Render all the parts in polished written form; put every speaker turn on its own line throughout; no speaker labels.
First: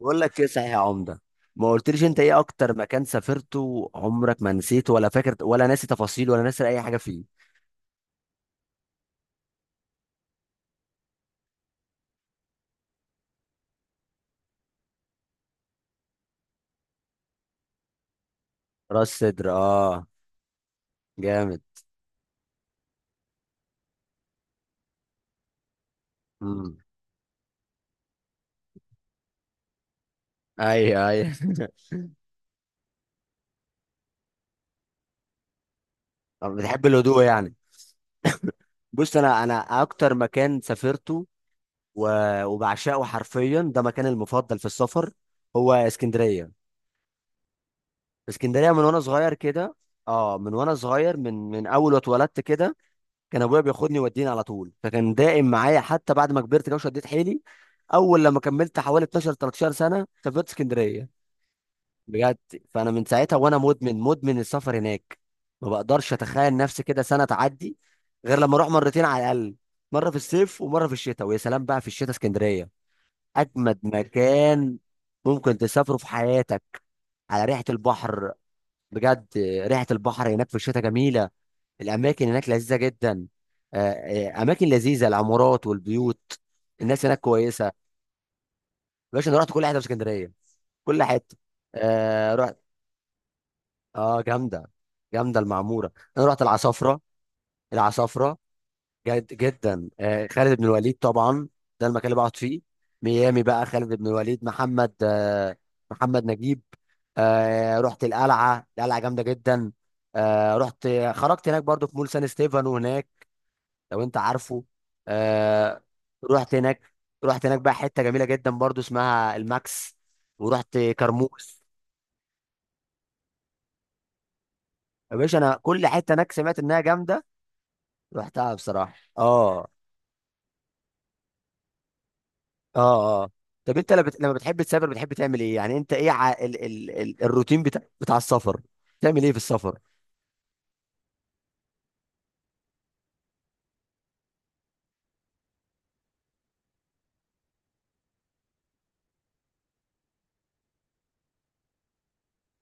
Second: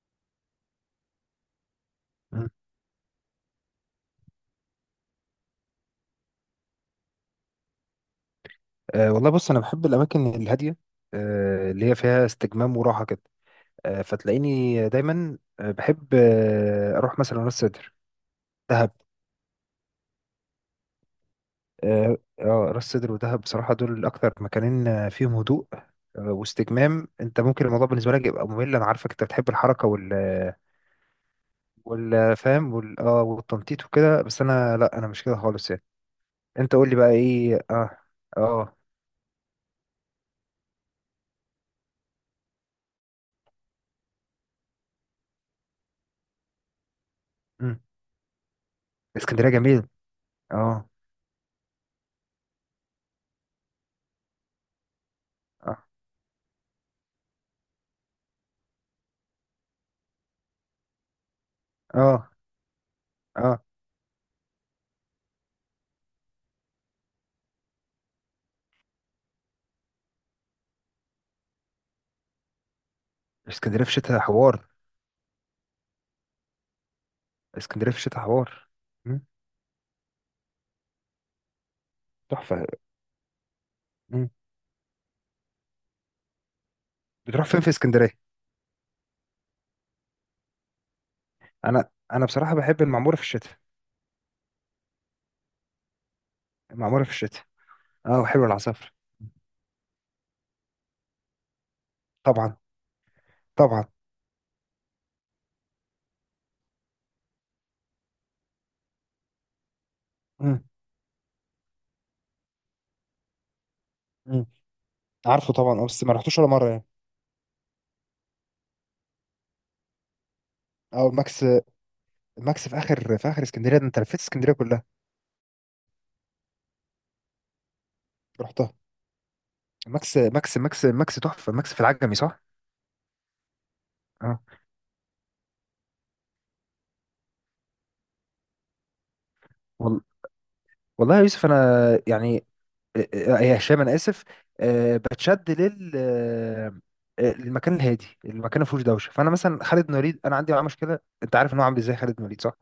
بقول لك ايه صحيح يا عمده. ما قلتليش انت ايه
مم.
اكتر مكان سافرته عمرك ما نسيته، ولا فاكر، ولا ناسي تفاصيل، ولا ناسي اي حاجه فيه؟
والله بص انا بحب الاماكن الهاديه، اللي هي فيها استجمام وراحه كده. فتلاقيني دايما بحب اروح مثلا راس سدر، دهب.
راس صدر، اه، جامد.
راس سدر ودهب بصراحه دول اكتر مكانين فيهم هدوء
امم،
واستجمام. انت ممكن الموضوع بالنسبه لك يبقى ممل، انا عارفك انت بتحب الحركه وال
ايوه ايوه
والفهم وال اه والتنطيط وكده، بس انا لا، انا مش كده خالص يعني.
طب
انت
بتحب
قول لي بقى
الهدوء يعني؟
ايه. اه. اه.
بص، انا اكتر مكان سافرته وبعشقه حرفيا، ده مكاني المفضل في السفر، هو اسكندريه.
مم.
اسكندريه من وانا صغير
اسكندريه
كده.
جميل.
اه، من وانا
اه.
صغير، من اول ما اتولدت كده. كان ابويا بياخدني يوديني على طول، فكان دائم
اه.
معايا، حتى بعد ما كبرت كده وشديت حيلي. اول لما كملت حوالي 12 13 سنه سافرت اسكندريه،
اه.
بجد. فانا من ساعتها وانا
اه.
مدمن السفر هناك. ما بقدرش اتخيل نفسي كده سنه تعدي غير لما اروح مرتين على الاقل. مره في الصيف ومره في الشتاء، ويا سلام بقى في الشتاء، اسكندريه اجمد
اسكندريه في الشتاء حوار.
مكان ممكن تسافره في حياتك. على ريحه
اسكندريه في الشتاء
البحر،
حوار. مم.
بجد. ريحه البحر هناك في الشتاء جميله. الاماكن هناك
تحفه.
لذيذه جدا. آه،
مم.
اماكن لذيذه، العمارات والبيوت. الناس هناك
بتروح فين في
كويسه.
اسكندريه؟
باشا، انا رحت كل حته في اسكندريه، كل حته.
انا بصراحه
رحت.
بحب المعموره في الشتاء.
اه، جامده. جامده المعموره، انا رحت العصافره،
المعموره في الشتاء. اه
العصافره.
وحلو العصافر.
جد جدا، خالد بن الوليد طبعا. ده المكان اللي بقعد
طبعا.
فيه. ميامي بقى،
طبعا.
خالد بن الوليد، محمد، محمد نجيب. رحت القلعه، القلعه جامده جدا. آه
مم.
رحت خرجت هناك برضو في مول سان ستيفانو هناك، لو انت
مم.
عارفه.
عارفه طبعا
آه
اه، بس ما رحتوش ولا
رحت
مره يعني.
هناك رحت هناك بقى حته جميله جدا برضو اسمها الماكس. ورحت
او الماكس.
كرموز.
الماكس في اخر، في اخر اسكندريه، ده انت لفيت اسكندريه كلها.
يا باشا، انا كل حته هناك سمعت انها جامده، رحتها
رحتها.
بصراحه. اه،
ماكس ماكس ماكس ماكس تحفه، ماكس في العجمي صح؟
اه، اه. طب انت لما لما
اه.
بتحب تسافر، بتحب تعمل ايه يعني؟ انت ايه ع... ال... ال... ال... الروتين بتاع السفر؟ بتعمل ايه في السفر؟
وال... والله يا يوسف انا، يعني يا هشام انا اسف. آه، بتشد لل آه، آه، للمكان الهادي، المكان ما فيهوش دوشه. فانا مثلا خالد نوليد انا عندي معاه مشكله، انت عارف ان هو عامل ازاي خالد نوليد صح؟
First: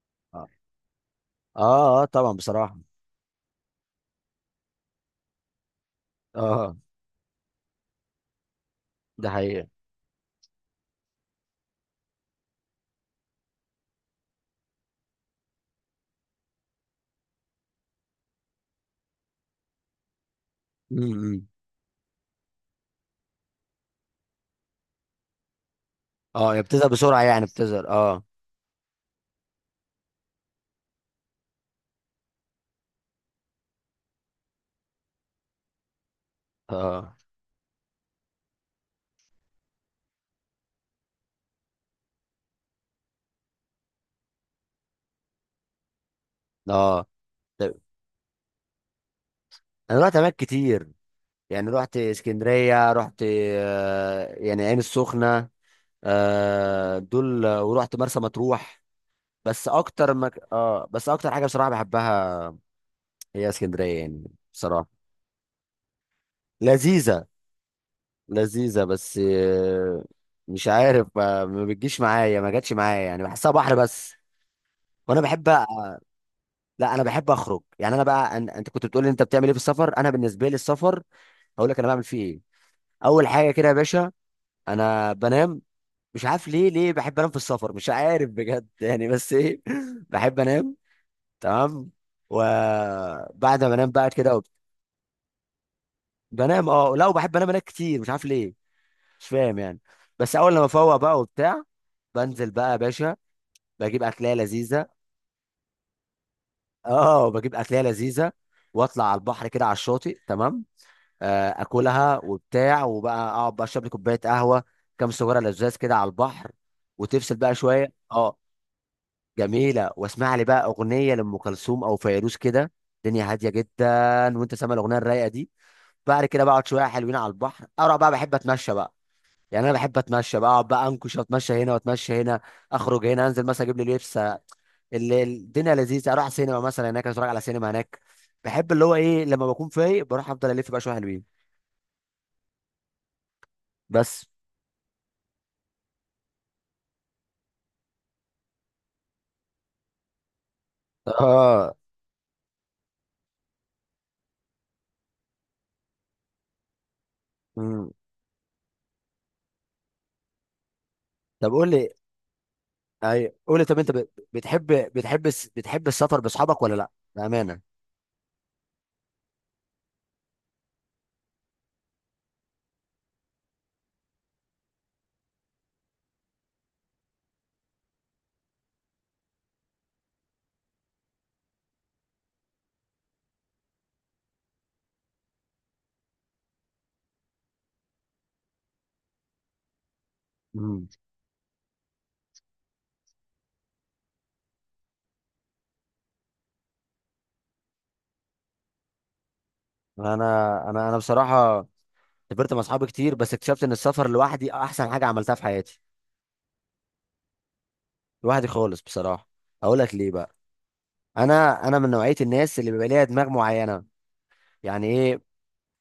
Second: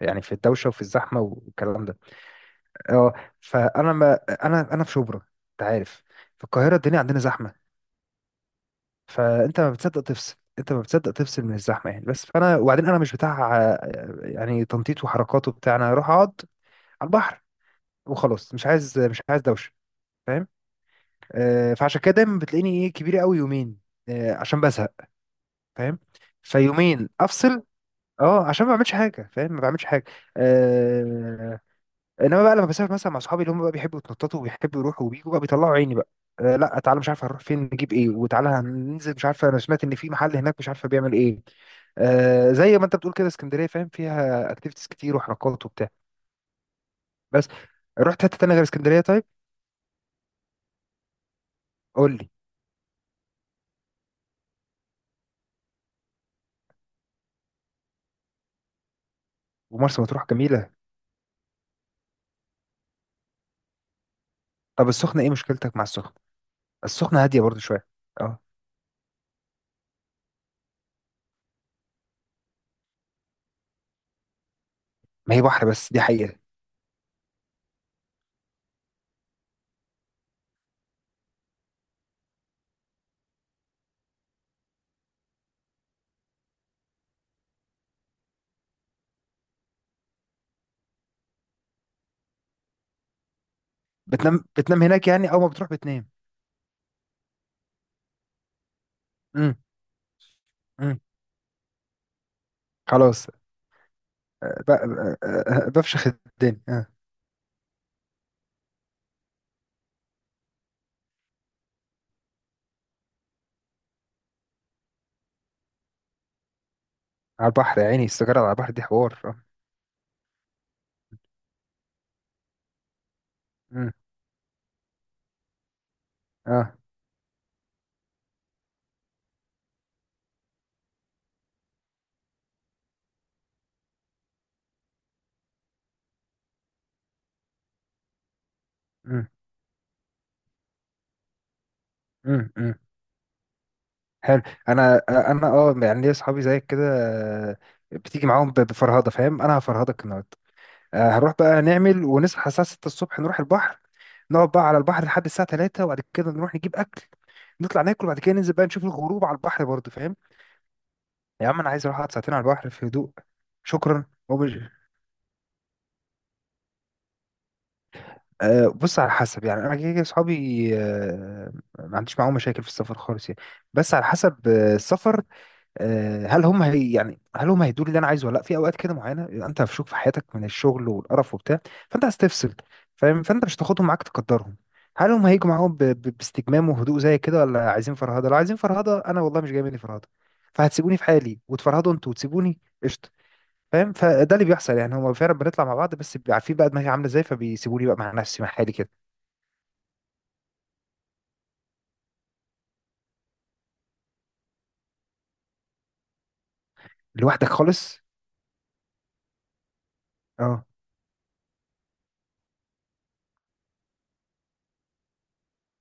يعني في
اه،
الدوشه وفي الزحمه
اه,
والكلام ده.
طبعا بصراحه.
اه. فانا ما انا في شبرا، انت عارف، في
اه،
القاهره الدنيا عندنا زحمه.
ده
فانت
حقيقه.
ما بتصدق تفصل، انت ما بتصدق تفصل من الزحمه يعني. بس فانا وبعدين انا مش بتاع يعني تنطيط وحركات وبتاع، انا اروح اقعد على البحر وخلاص، مش عايز دوشه، فاهم؟
امم.
فعشان كده دايما بتلاقيني ايه كبير قوي يومين عشان بزهق، فاهم؟
اه، يا بتزهق
فيومين
بسرعه يعني،
افصل
بتزهق. اه،
اه، عشان ما بعملش حاجه فاهم، ما بعملش حاجه. آه انما بقى لما بسافر مثلا مع اصحابي اللي هم بقى بيحبوا يتنططوا وبيحبوا يروحوا وبيجوا بقى بيطلعوا عيني بقى. لا تعالى مش
اه،
عارف هنروح فين، نجيب ايه، وتعالى هننزل مش عارفه، انا سمعت ان في محل هناك مش عارفه بيعمل ايه. زي ما انت بتقول كده، اسكندريه فاهم فيها اكتيفيتيز كتير وحركات وبتاع،
اه.
بس.
طب،
رحت حته تانيه غير اسكندريه طيب؟
انا رحت اماكن كتير. يعني رحت
قول لي.
اسكندرية، رحت يعني عين السخنة. دول، ورحت مرسى مطروح.
ومرسى مطروح جميله.
بس اكتر حاجة بصراحة بحبها هي اسكندرية يعني، بصراحة.
طب السخنه ايه مشكلتك مع السخنه؟ السخنة
لذيذة.
هادية برضو شوية. اه.
لذيذة بس، مش عارف، ما بتجيش معايا، ما جاتش معايا يعني، بحسها بحر بس. وانا
ما هي
بحب
بحر بس دي حقيقة.
لا، انا بحب اخرج يعني، انت كنت بتقول لي انت بتعمل ايه في السفر. انا بالنسبة لي السفر، هقول لك انا بعمل فيه ايه. اول حاجة كده يا باشا، انا بنام. مش عارف ليه بحب انام في السفر، مش عارف بجد يعني بس ايه بحب انام. تمام. وبعد ما انام بقى كده
بتنام، بتنام هناك يعني؟ أول ما بتروح بتنام؟
بنام. اه لا، وبحب انام كتير، مش عارف ليه. مش
امم.
فاهم يعني. بس اول لما افوق
امم.
بقى وبتاع، بنزل بقى يا باشا.
خلاص.
بجيب اكلية لذيذة.
بفشخ الدنيا آه.
اه، بجيب اكلية لذيذة، واطلع على البحر كده، على الشاطئ، تمام. اكلها وبتاع، وبقى اقعد بقى اشرب لي كوباية قهوة، كام سجارة لزاز كده على البحر، وتفصل
على
بقى
البحر يا
شوية.
عيني،
اه،
السيجارة على البحر دي حوار اه.
جميلة، واسمع لي بقى أغنية لأم كلثوم أو فيروز كده. الدنيا هادية جدا،
امم.
وأنت سامع الأغنية الرايقة دي. بعد كده بقعد
اه.
شوية حلوين على البحر، أروح بقى، بحب أتمشى بقى. يعني أنا بحب أتمشى بقى، أقعد بقى أنكش، وأتمشى هنا وأتمشى هنا. أخرج هنا، أنزل مثلا أجيب لي لبس. الدنيا لذيذة، أروح سينما مثلا هناك، أتفرج على سينما هناك. بحب اللي هو إيه،
امم.
لما بكون فايق بروح أفضل ألف بقى شوية حلوين.
امم. امم.
بس.
حلو. أنا اه يعني ليا أصحابي زيك كده آه، بتيجي معاهم بفرهدة، فاهم؟ أنا هفرهدك النهاردة، هنروح بقى
آه
نعمل ونصحى الساعة 6 الصبح نروح البحر، نقعد بقى على البحر لحد الساعة 3، وبعد كده نروح نجيب أكل، نطلع
مم.
ناكل، وبعد كده ننزل بقى نشوف الغروب على البحر برضه، فاهم؟ يا
طب
عم
قول
أنا عايز
لي.
أروح أقعد ساعتين على البحر في هدوء،
أي قول لي، طب أنت
شكرا ومش.
بتحب بتحب السفر بأصحابك ولا لأ؟ بأمانة.
أه بص على حسب يعني، أنا كده كده أصحابي أه، ما عنديش معاهم مشاكل في السفر خالص يعني، بس على حسب السفر، آه، هل هم هي يعني هل هم هيدوا لي اللي انا عايزه ولا لا. في اوقات كده معينه بيبقى انت مفشوخ في حياتك من الشغل والقرف وبتاع، فانت هتستفسر، فاهم؟ فانت مش هتاخدهم معاك تقدرهم. هل هم هيجوا معاهم باستجمام وهدوء زي كده ولا عايزين فرهده؟ لو عايزين فرهده انا والله مش جاي مني فرهده،
مم.
فهتسيبوني في حالي وتفرهدوا انتوا وتسيبوني قشطه، فاهم؟ فده اللي بيحصل يعني، هم فعلا بنطلع مع بعض بس بيبقى عارفين بقى دماغي عامله ازاي فبيسيبوني بقى مع نفسي مع حالي كده.
انا انا بصراحه، سافرت مع اصحابي كتير، بس اكتشفت ان السفر لوحدي احسن حاجه عملتها في حياتي.
لوحدك خالص؟
لوحدي خالص بصراحه. اقول لك ليه بقى.
اه.
انا من نوعيه الناس اللي بيبقى ليها دماغ معينه. يعني ايه؟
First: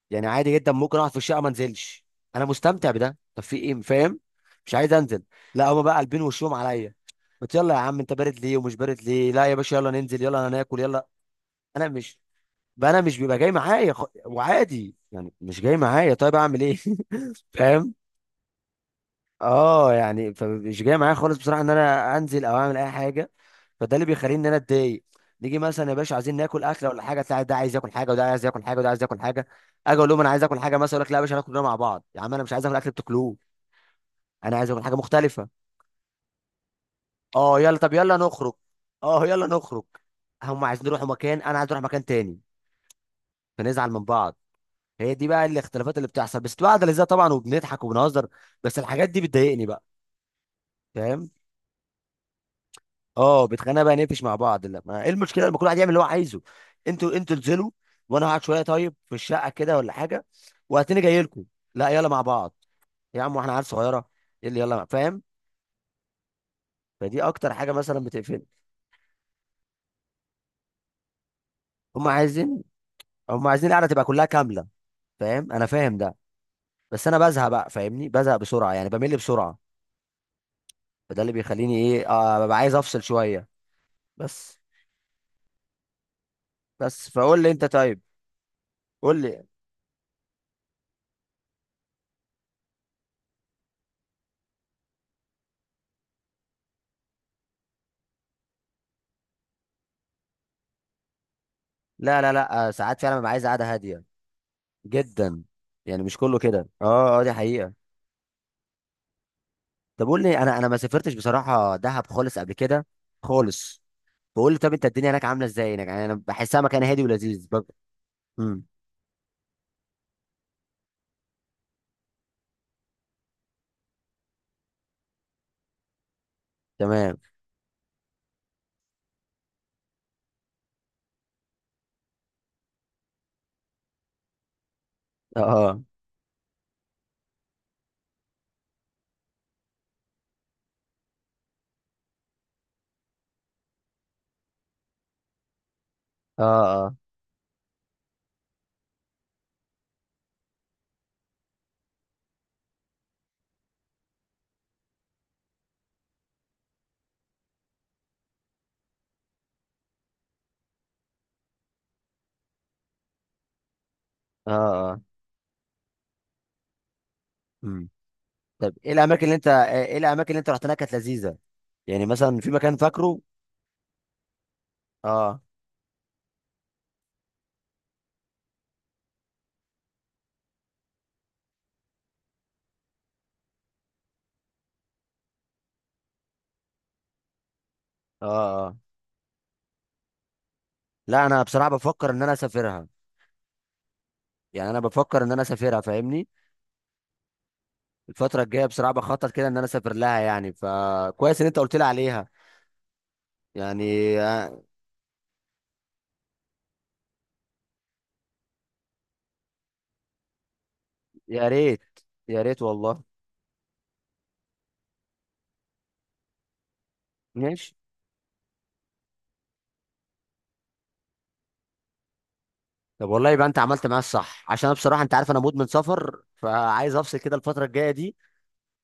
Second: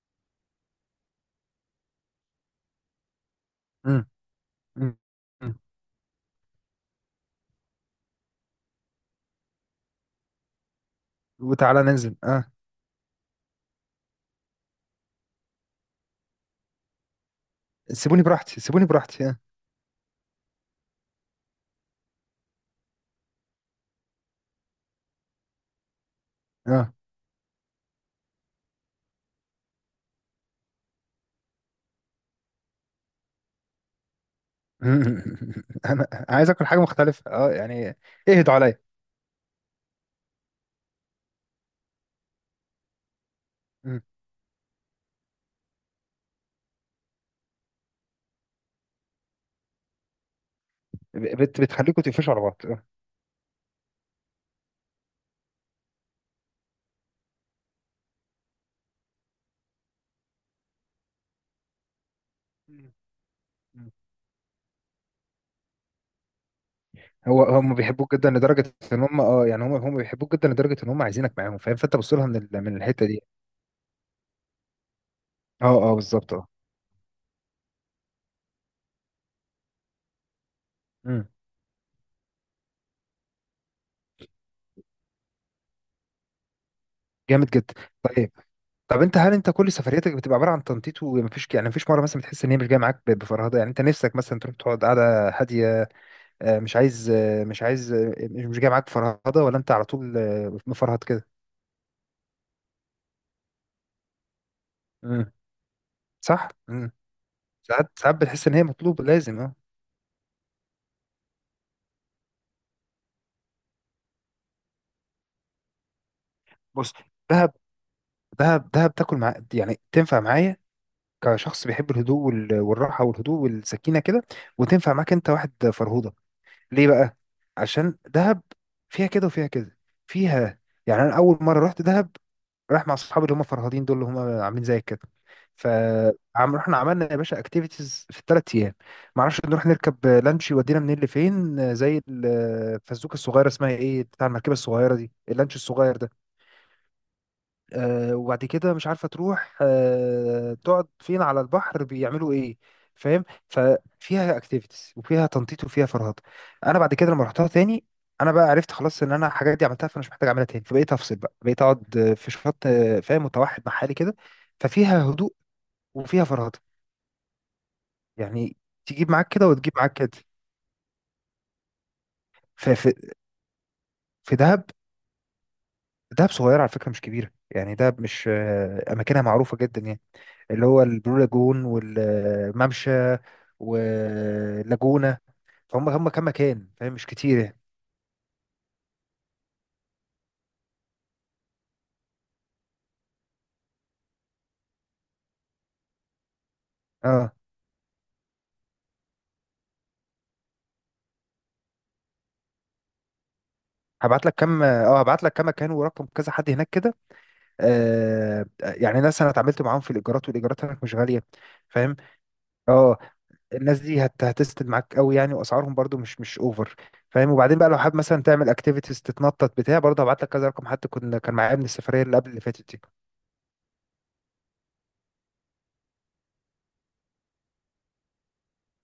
يعني عادي جدا، ممكن اقعد في الشقه ما انزلش. انا مستمتع بده، طب في ايه،
امم.
فاهم. مش عايز
أمم.
انزل.
امم.
لا، هما بقى قلبين وشهم عليا. قلت يلا يا عم، انت بارد ليه ومش بارد ليه، لا يا باشا يلا ننزل يلا هناكل يلا.
وتعالى
انا
ننزل
مش،
اه.
بقى انا مش بيبقى جاي معايا وعادي يعني مش جاي معايا، طيب اعمل ايه؟ فاهم.
سيبوني براحتي، سيبوني براحتي اه.
اه يعني، فمش جاي معايا خالص بصراحه ان انا انزل او اعمل اي حاجه. فده اللي بيخليني ان انا اتضايق. نيجي مثلا يا باشا عايزين ناكل اكله
اه.
ولا حاجه، تلاقي ده عايز ياكل حاجه، وده عايز ياكل حاجه، وده عايز ياكل حاجه. اجي اقول لهم انا عايز اكل حاجه مثلا، يقول لك لا يا باشا هناكل كلنا مع بعض، يا عم انا مش عايز اكل اكل بتاكلوه. انا عايز اكل حاجه مختلفه.
انا عايز اكل حاجه مختلفه اه
اه يلا، طب
يعني.
يلا نخرج.
اهدوا عليا.
اه يلا نخرج. هم عايزين يروحوا مكان، انا عايز اروح مكان تاني، فنزعل
مم.
من بعض. هي دي بقى الاختلافات اللي بتحصل، بس بتبقى قاعده لذيذه طبعا، وبنضحك وبنهزر. بس الحاجات دي بتضايقني بقى، فاهم.
بتخليكم تقفشوا على بعض آه.
اه، بتخانق بقى، نقفش مع بعض، لا ما ايه المشكله لما كل واحد يعمل اللي هو عايزه؟ انتوا انزلوا، وانا هقعد شويه طيب في الشقه كده ولا حاجه، وهتلاقيني جاي لكم. لا يلا مع بعض
مم.
يا عم، واحنا عيال
مم.
صغيره؟ إيه اللي يلا فاهم؟ فدي
هو
اكتر حاجه
هم
مثلا
بيحبوك جدا
بتقفلني.
لدرجه ان هم اه يعني، هم بيحبوك جدا لدرجه ان هم عايزينك معاهم، فاهم؟ فانت
هم
بص لها
عايزين
من الحته دي.
هم عايزين القعده تبقى كلها كامله، فاهم، انا
اه. اه
فاهم ده.
بالظبط اه.
بس انا بزهق بقى، فاهمني، بزهق بسرعه يعني، بمل بسرعه. فده
مم.
اللي بيخليني ايه، ببقى عايز افصل شويه. بس بس، فقول لي
جامد
انت،
جدا.
طيب.
طيب. طب انت
قول
هل
لي.
انت كل سفرياتك بتبقى عباره عن تنطيط ومفيش، يعني مفيش مره مثلا بتحس ان هي مش جايه معاك بفرهده، يعني انت نفسك مثلا تروح تقعد قاعده هاديه آه، مش عايز آه، مش عايز آه، مش مش جايه معاك بفرهده؟ ولا انت على طول مفرهد كده؟
لا لا لا، ساعات فعلا ببقى عايز قعده هاديه جدا. يعني مش كله
صح.
كده.
مم.
اه، اه، دي حقيقة.
ساعات، ساعات بتحس ان هي مطلوبه لازم اه.
طب قول لي، انا ما سافرتش بصراحة دهب خالص قبل كده، خالص. بقول لي طب انت الدنيا هناك عاملة ازاي هناك يعني، انا بحسها مكان
بص،
هادي ولذيذ
دهب،
امم،
دهب تاكل مع، يعني تنفع معايا كشخص بيحب الهدوء والراحه والهدوء والسكينه كده، وتنفع معاك انت واحد فرهوده. ليه
تمام.
بقى؟ عشان دهب فيها كده وفيها كده، فيها، يعني انا اول مره رحت دهب رايح مع اصحابي اللي هم فرهادين دول اللي هم عاملين زي كده.
اه،
ف
اه،
عم رحنا عملنا يا باشا اكتيفيتيز في 3 ايام، ما اعرفش نروح نركب لانش يودينا منين لفين زي الفزوكه الصغيره اسمها ايه، بتاع المركبه الصغيره دي اللانش الصغير ده.
اه،
وبعد كده مش عارفة تروح تقعد فين على البحر بيعملوا ايه، فاهم؟ ففيها اكتيفيتيز وفيها تنطيط وفيها فرهضة. انا بعد كده لما رحتها تاني انا بقى عرفت خلاص ان انا الحاجات دي عملتها، فانا مش محتاج اعملها تاني فبقيت افصل بقى، بقيت اقعد في شط فاهم، متوحد مع حالي كده،
اه، اه،
ففيها هدوء وفيها فرهضة
امم.
يعني.
طب
تجيب معاك كده وتجيب معاك
ايه
كده.
الاماكن اللي انت رحت هناك كانت لذيذة؟ يعني مثلا في مكان
ففي،
فاكره؟
في دهب،
اه،
دهب صغيرة على فكرة مش كبيرة يعني، دهب مش أماكنها معروفة جدا يعني، اللي هو البلو لاجون والممشى واللاجونة، فهم هم كام مكان فاهم مش كتير يعني.
اه، اه. لا، انا بصراحة بفكر ان انا اسافرها. يعني انا بفكر ان انا اسافرها، فاهمني.
اه.
الفترة الجاية بصراحة بخطط كده ان انا اسافر لها يعني، فكويس ان انت قلت لي عليها، يعني.
هبعت لك
يا،
كام، اه هبعت لك كام مكان ورقم كذا حد هناك كده، يعني ناس انا اتعاملت معاهم في الايجارات، والايجارات هناك مش غاليه،
يا ريت
فاهم؟
يا ريت
اه.
والله.
الناس دي هتسند معاك قوي يعني، واسعارهم برضو مش، مش اوفر، فاهم؟ وبعدين بقى
ماشي.
لو حابب مثلا تعمل اكتيفيتيز تتنطط بتاع برضه هبعت لك كذا رقم حد كنا كان معايا من السفريه اللي قبل اللي فاتت دي.
طب والله يبقى انت عملت معايا الصح، عشان انا بصراحه انت عارف انا مدمن سفر، فعايز افصل كده الفتره الجايه دي.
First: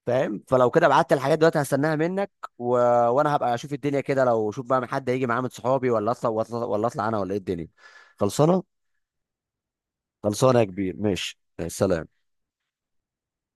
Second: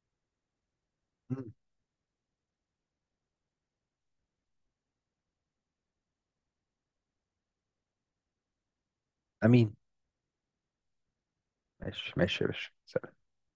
فاهم، فلو كده بعت الحاجات
مم.
دلوقتي هستناها منك. و... وانا هبقى اشوف الدنيا كده، لو شوف بقى حد هيجي معاه من صحابي، ولا أطلع انا، ولا ايه الدنيا. خلصانه.
امين.
خلصانه يا كبير، ماشي.
ماشي
سلام.
ماشي يا باشا.